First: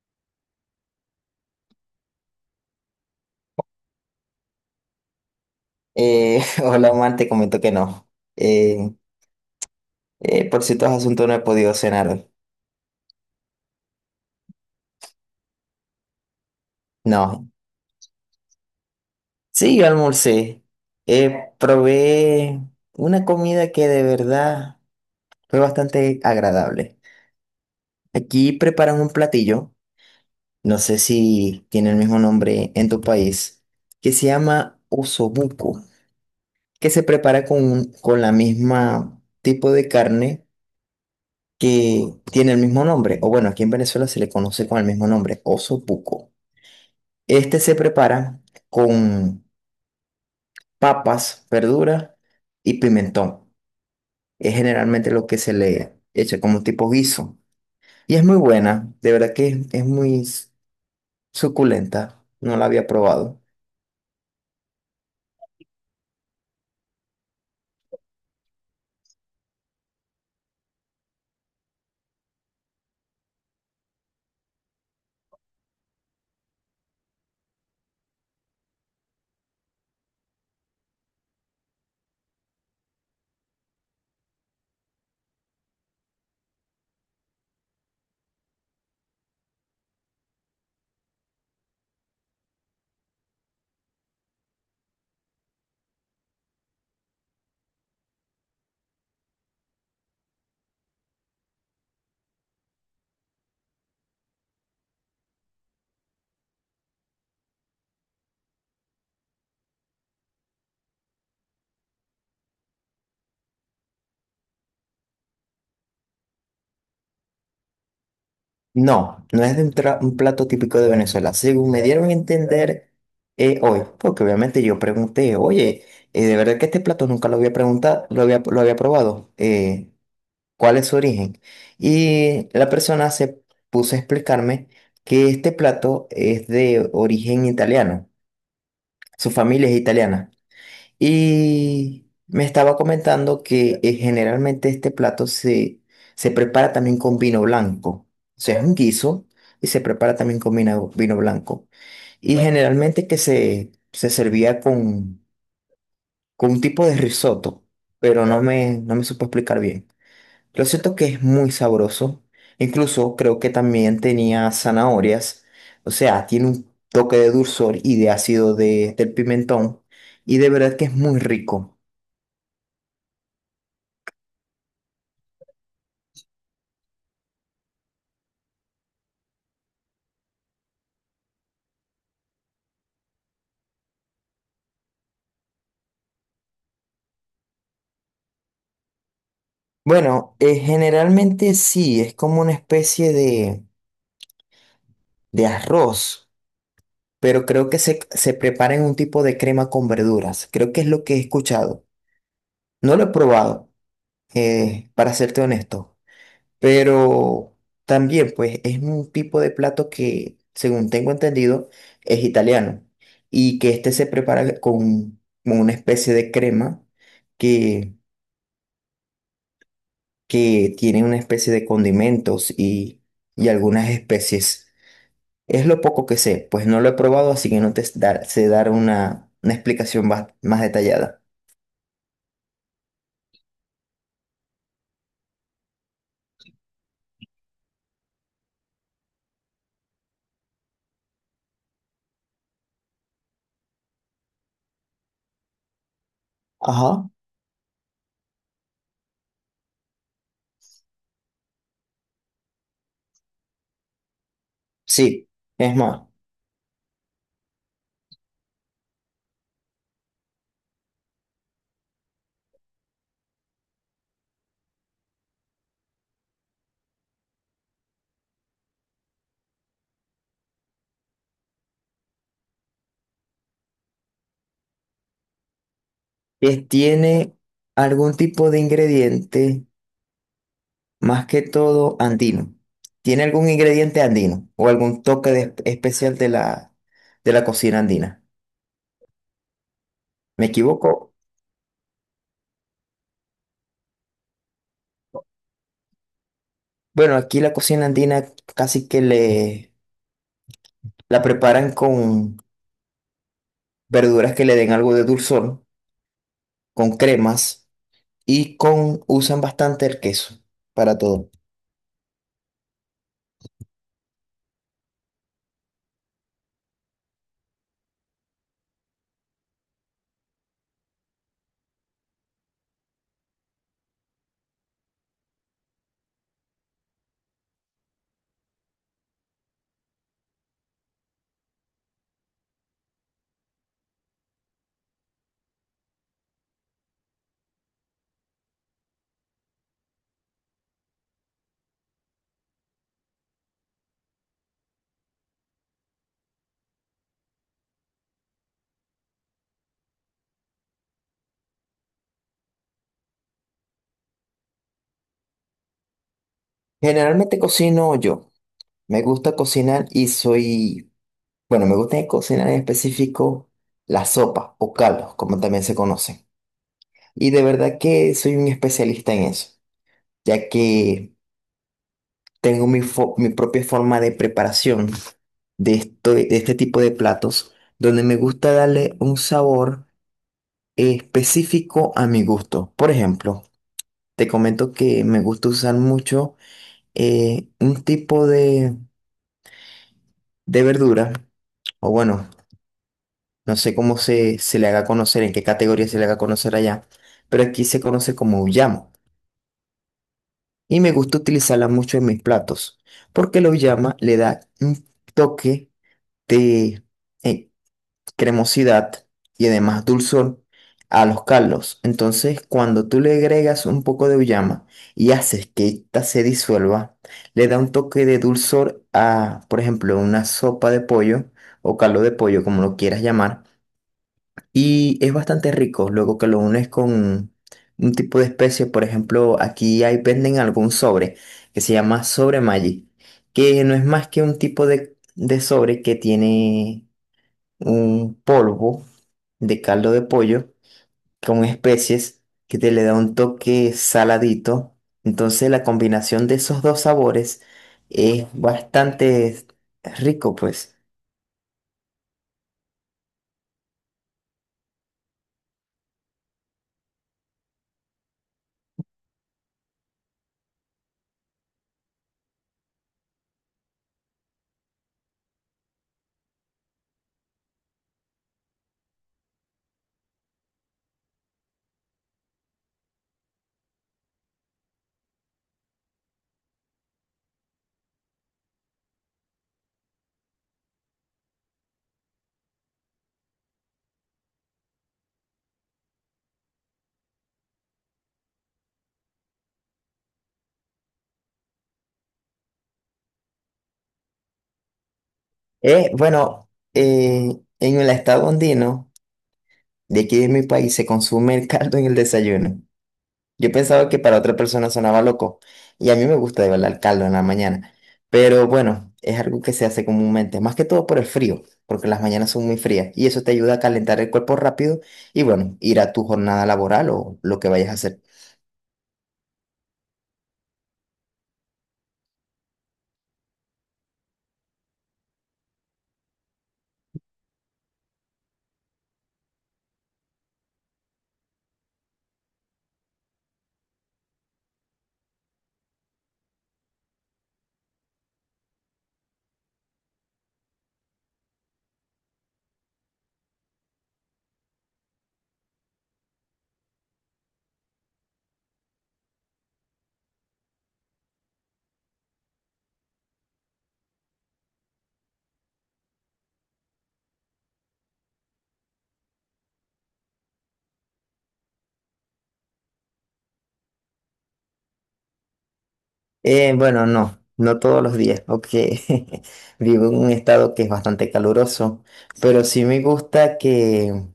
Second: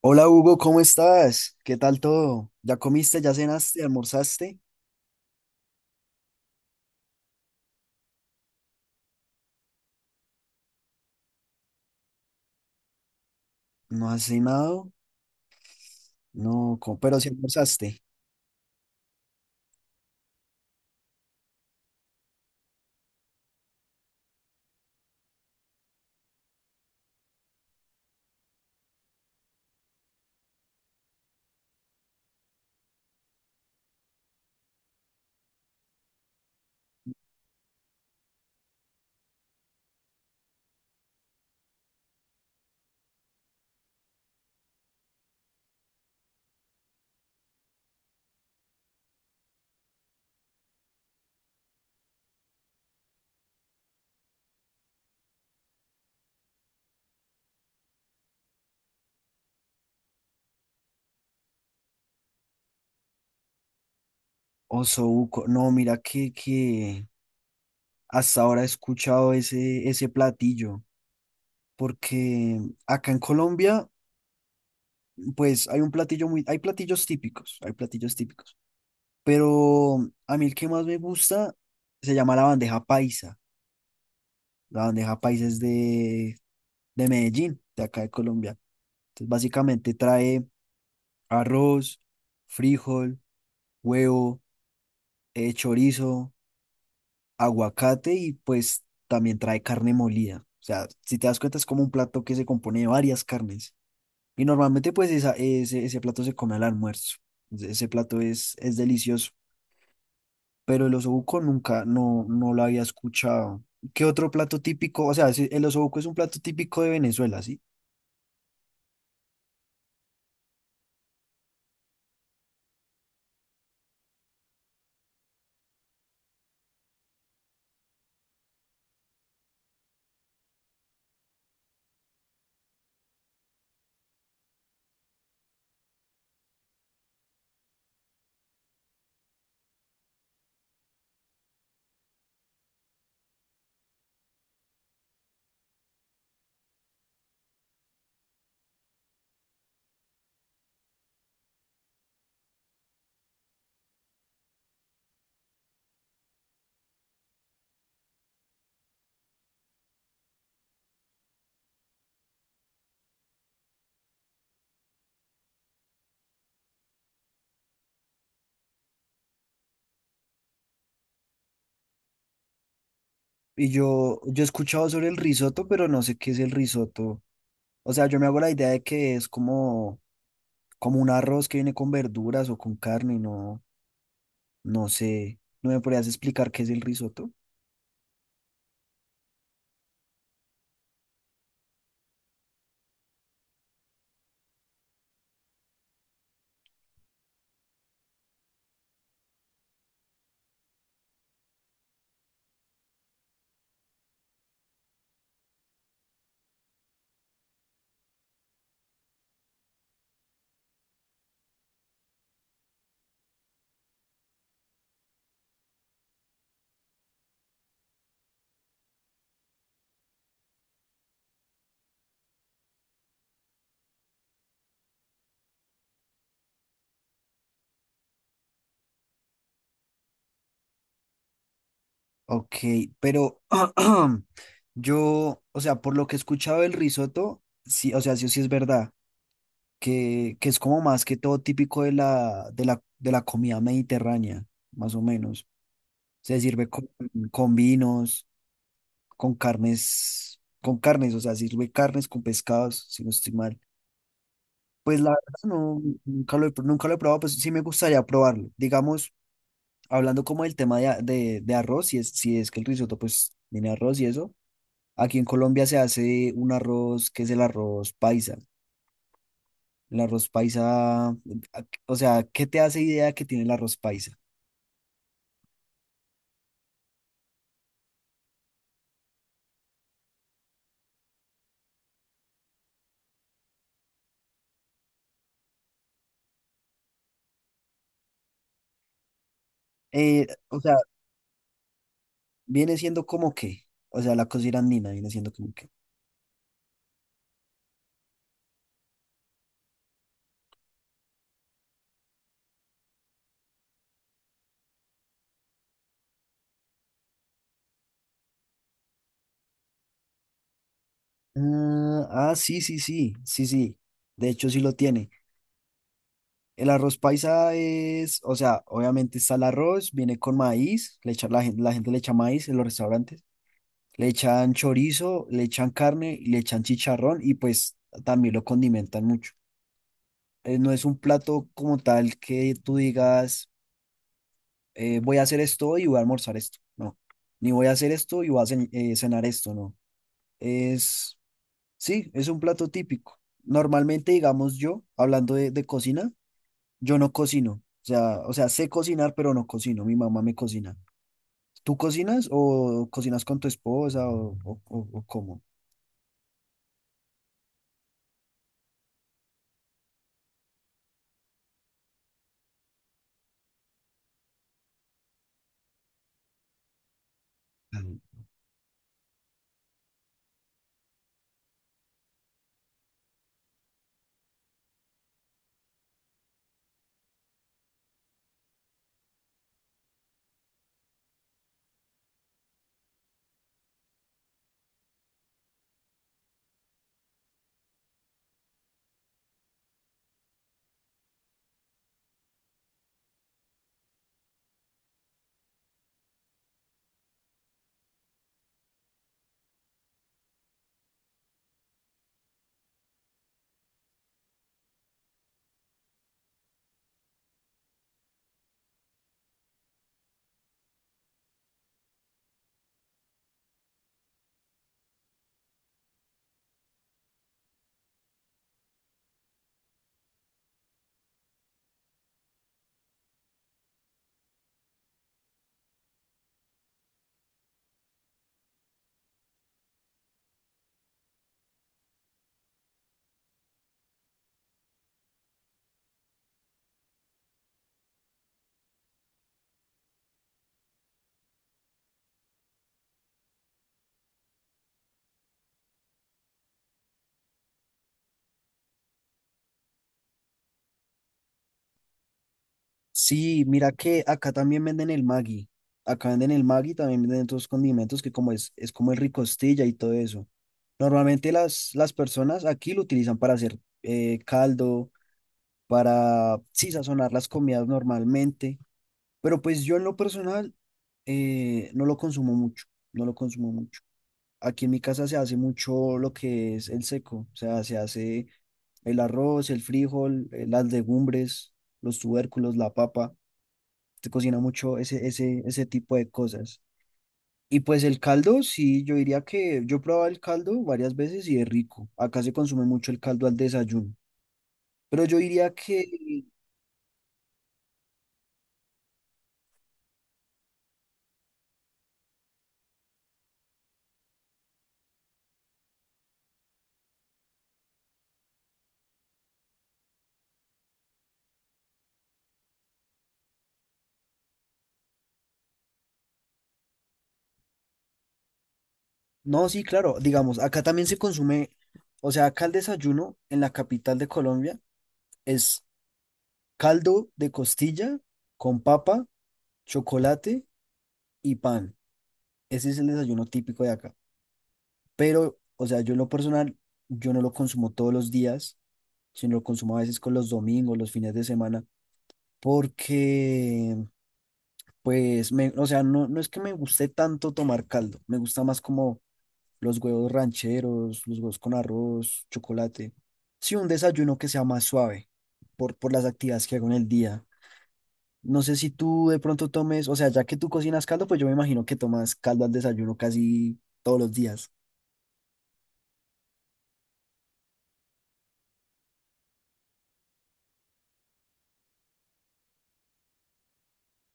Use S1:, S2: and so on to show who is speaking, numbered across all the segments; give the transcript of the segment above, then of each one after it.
S1: Hola Hugo, ¿cómo estás? ¿Qué tal todo? ¿Ya comiste, ya cenaste, almorzaste?
S2: Hola, Omar, te comento que no. Eh, por ciertos asuntos no he podido cenar hoy.
S1: ¿No has cenado? No, pero sí
S2: No.
S1: almorzaste.
S2: Sí, yo almorcé. Probé una comida que de verdad fue bastante agradable. Aquí preparan un platillo, no sé si tiene el mismo nombre en tu país, que se llama osobuco, que se prepara con la misma tipo de carne que tiene el mismo nombre, o bueno, aquí en Venezuela se le conoce con el mismo nombre, osobuco. Este se prepara con papas, verduras y pimentón. Es generalmente lo que se le echa como tipo guiso. Y es muy buena, de verdad que es suculenta. No la había probado.
S1: Osobuco, no, mira que hasta ahora he escuchado ese platillo, porque acá en Colombia, pues hay un platillo muy, hay platillos típicos, pero a mí el que más me gusta se llama la bandeja paisa. La bandeja paisa es de Medellín, de acá de Colombia. Entonces, básicamente trae arroz, frijol, huevo, chorizo, aguacate y pues también trae carne molida. O sea, si te das cuenta es como un plato que se compone de varias carnes. Y normalmente pues ese plato se come al almuerzo. Ese plato es delicioso. Pero el osobuco nunca, no, no lo había escuchado. ¿Qué otro plato típico? O sea, sí, el osobuco es un plato típico de Venezuela, ¿sí?
S2: No, no es de un plato típico de Venezuela. Según me dieron a entender hoy, porque obviamente yo pregunté, oye, de verdad que este plato nunca lo había preguntado, lo había probado. Cuál es su origen. Y la persona se puso a explicarme que este plato es de origen italiano, su familia es italiana. Y me estaba comentando que generalmente este se prepara también con vino blanco. O sea, es un guiso y se prepara también con vino blanco. Y claro, generalmente que se servía con un tipo de risotto, pero no claro. No me supo explicar bien. Lo cierto que es muy sabroso. Incluso creo que también tenía zanahorias. O sea, tiene un toque de dulzor y de ácido del pimentón. Y de verdad que es muy rico.
S1: Y yo he escuchado sobre el risotto, pero no sé qué es el risotto. O sea, yo me hago la idea de que es como como un arroz que viene con verduras o con carne, no, no sé, ¿no me podrías explicar qué es el risotto?
S2: Bueno, generalmente sí, es como una especie de arroz. Pero creo que se prepara en un tipo de crema con verduras. Creo que es lo que he escuchado. No lo he probado, para serte honesto. Pero también, pues, es un tipo de plato que, según tengo entendido, es italiano. Y que este se prepara con una especie de crema que, que tiene una especie de condimentos y algunas especies. Es lo poco que sé, pues no lo he probado, así que no te dar- sé dar una explicación más, más detallada.
S1: Ok, pero yo, o sea, por lo que he escuchado del risotto, sí, o sea, sí o sí es verdad, que es como más que todo típico de de la comida mediterránea, más o menos. Se sirve
S2: Ajá.
S1: con vinos, con carnes, o sea, sirve carnes con pescados, si no estoy mal. Pues la verdad
S2: Sí, es
S1: no,
S2: más,
S1: nunca lo he probado, pues sí me gustaría probarlo. Digamos, hablando como del tema de arroz, si es que el risotto pues tiene arroz y eso, aquí en Colombia se hace un arroz que es el arroz paisa. El arroz paisa, a- o sea, ¿qué te hace idea que tiene el arroz paisa?
S2: tiene algún tipo de ingrediente más que todo andino. ¿Tiene algún ingrediente andino o algún especial de la cocina andina? ¿Me
S1: O sea,
S2: equivoco?
S1: viene siendo como que, o sea, la cocina andina viene siendo como que.
S2: Bueno, aquí la cocina andina casi que le la preparan con verduras que le den algo de dulzor, con cremas y con usan bastante el queso para todo.
S1: Ah, ah, sí, sí, sí, sí, sí. De hecho, sí lo tiene. El arroz paisa es, o sea, obviamente está el arroz, viene con maíz, la gente le echa maíz en los restaurantes, le echan chorizo, le echan carne, y le echan chicharrón y pues también lo condimentan mucho. No es un plato como tal que tú digas, voy a hacer esto y voy a almorzar esto, no. Ni voy a hacer esto y voy a cenar esto, no. Es, sí, es un plato típico. Normalmente, digamos yo, hablando de cocina, yo no cocino. O sea, sé cocinar, pero no cocino. Mi mamá me cocina. ¿Tú cocinas o cocinas con tu esposa o cómo?
S2: Generalmente cocino yo. Me gusta cocinar y soy, bueno, me gusta cocinar en específico la sopa o caldos, como también se conocen. Y de verdad
S1: Mm.
S2: que soy un especialista en eso, ya que tengo mi propia forma de preparación de este tipo de platos, donde me gusta darle un sabor específico a mi gusto. Por ejemplo, te comento que me gusta usar mucho un tipo de verdura, o bueno, no sé cómo se le haga conocer, en qué categoría se le haga conocer allá, pero aquí se conoce como uyamo. Y me gusta utilizarla mucho en mis platos porque la llama le da un toque de eh, cremosidad y además dulzor a los caldos. Entonces, cuando tú le agregas un poco de uyama y haces que esta se disuelva, le da un toque de dulzor a, por ejemplo, una sopa de pollo o caldo de pollo, como lo quieras llamar. Y es bastante rico, luego que lo unes con un tipo de especie, por ejemplo, aquí hay venden algún sobre que se llama sobre Maggi, que no es más que un tipo de sobre que tiene un polvo de caldo de pollo con especies que te le da un toque saladito. Entonces la combinación de esos dos sabores es bastante rico, pues.
S1: Sí, mira que acá también venden el Maggi. Acá venden el Maggi, también venden otros condimentos que es como el ricostilla y todo eso. Normalmente las personas aquí lo utilizan para hacer caldo, para sí, sazonar las comidas normalmente. Pero pues yo en lo personal no lo consumo mucho. No lo consumo mucho. Aquí en mi casa se hace mucho lo que es el seco, o sea, se hace el arroz, el frijol, las legumbres, los tubérculos, la papa. Se cocina mucho ese tipo de cosas. Y pues el caldo, sí, yo diría que yo probaba el caldo varias veces y es rico. Acá se consume mucho el caldo al desayuno. Pero yo diría que,
S2: Bueno, en el estado andino. De aquí de mi país se consume el caldo en el desayuno. Yo pensaba que para otra persona sonaba loco, y a mí me gusta de verdad el caldo en la mañana. Pero bueno, es algo que se hace comúnmente, más que todo por el frío, porque las mañanas son muy frías, y eso te ayuda a calentar el cuerpo rápido y bueno, ir a tu jornada laboral o lo que vayas a hacer.
S1: no, sí, claro, digamos, acá también se consume, o sea, acá el desayuno en la capital de Colombia es caldo de costilla con papa, chocolate y pan. Ese es el desayuno típico de acá. Pero, o sea, yo en lo personal, yo no lo consumo todos los días, sino lo consumo a veces con los domingos, los fines de semana, porque, pues, me, o sea, no, no es que me guste tanto tomar caldo, me gusta más como los huevos rancheros, los huevos con arroz, chocolate. Sí, un desayuno que sea más suave por las actividades que hago en el día. No sé si tú de pronto tomes, o sea, ya que tú cocinas caldo, pues yo me imagino que tomas caldo al desayuno casi todos los días.
S2: Bueno, no, no todos los días, porque vivo en un estado que es bastante caluroso, pero sí me gusta que,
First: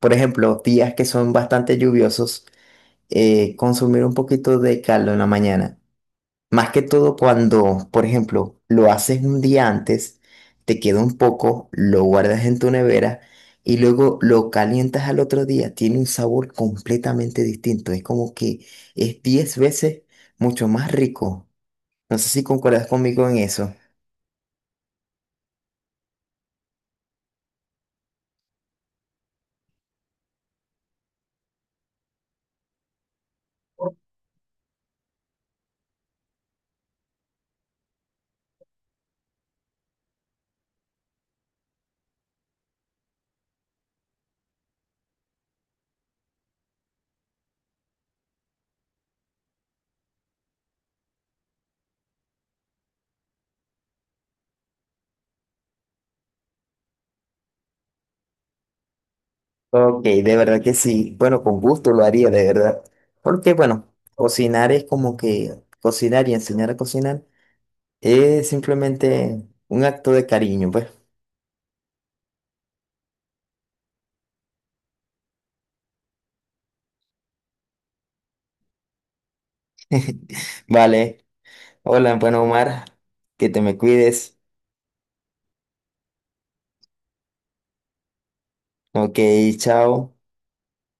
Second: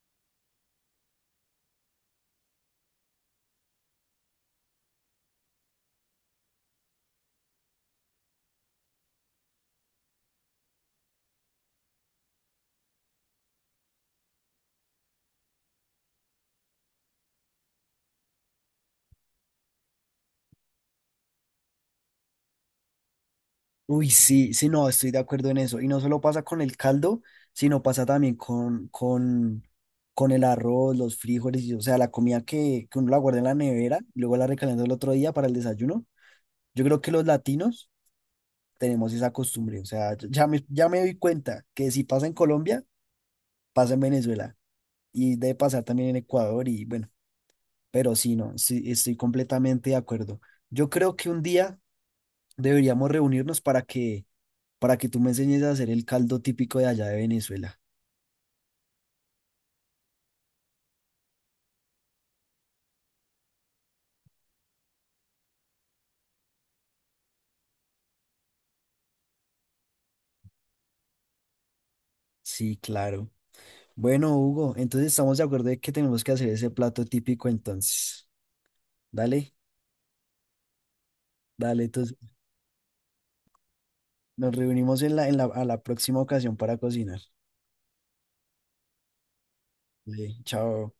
S2: por ejemplo, días que son bastante lluviosos. Consumir un poquito de caldo en la mañana. Más que todo cuando, por ejemplo, lo haces un día antes, te queda un poco, lo guardas en tu nevera y luego lo calientas al otro día. Tiene un sabor completamente distinto. Es como que es 10 veces mucho más rico. No sé si concuerdas conmigo en eso.
S1: Uy, sí, sí, no, estoy de acuerdo en eso. Y no solo pasa con el caldo, sino pasa también con el arroz, los frijoles, y, o sea, la comida que uno la guarda en la nevera, y luego la recalienta el otro día para el desayuno. Yo creo que los latinos tenemos esa costumbre, o sea, ya me doy cuenta que si pasa en Colombia, pasa en Venezuela y debe pasar también en Ecuador y bueno. Pero sí, no, sí, estoy completamente de acuerdo. Yo creo que un día deberíamos reunirnos para que tú me enseñes a hacer el caldo típico de allá de Venezuela.
S2: Ok, de verdad que sí. Bueno, con gusto lo haría, de verdad. Porque, bueno, cocinar es como que cocinar y enseñar a cocinar es simplemente un acto de cariño, pues.
S1: Sí, claro. Bueno, Hugo, entonces estamos de acuerdo de que tenemos que hacer ese plato típico entonces. Dale,
S2: Vale.
S1: dale, entonces
S2: Hola, bueno, Omar, que te me cuides.
S1: nos reunimos en a la próxima ocasión para cocinar.
S2: Ok, chao.
S1: Dale, chao.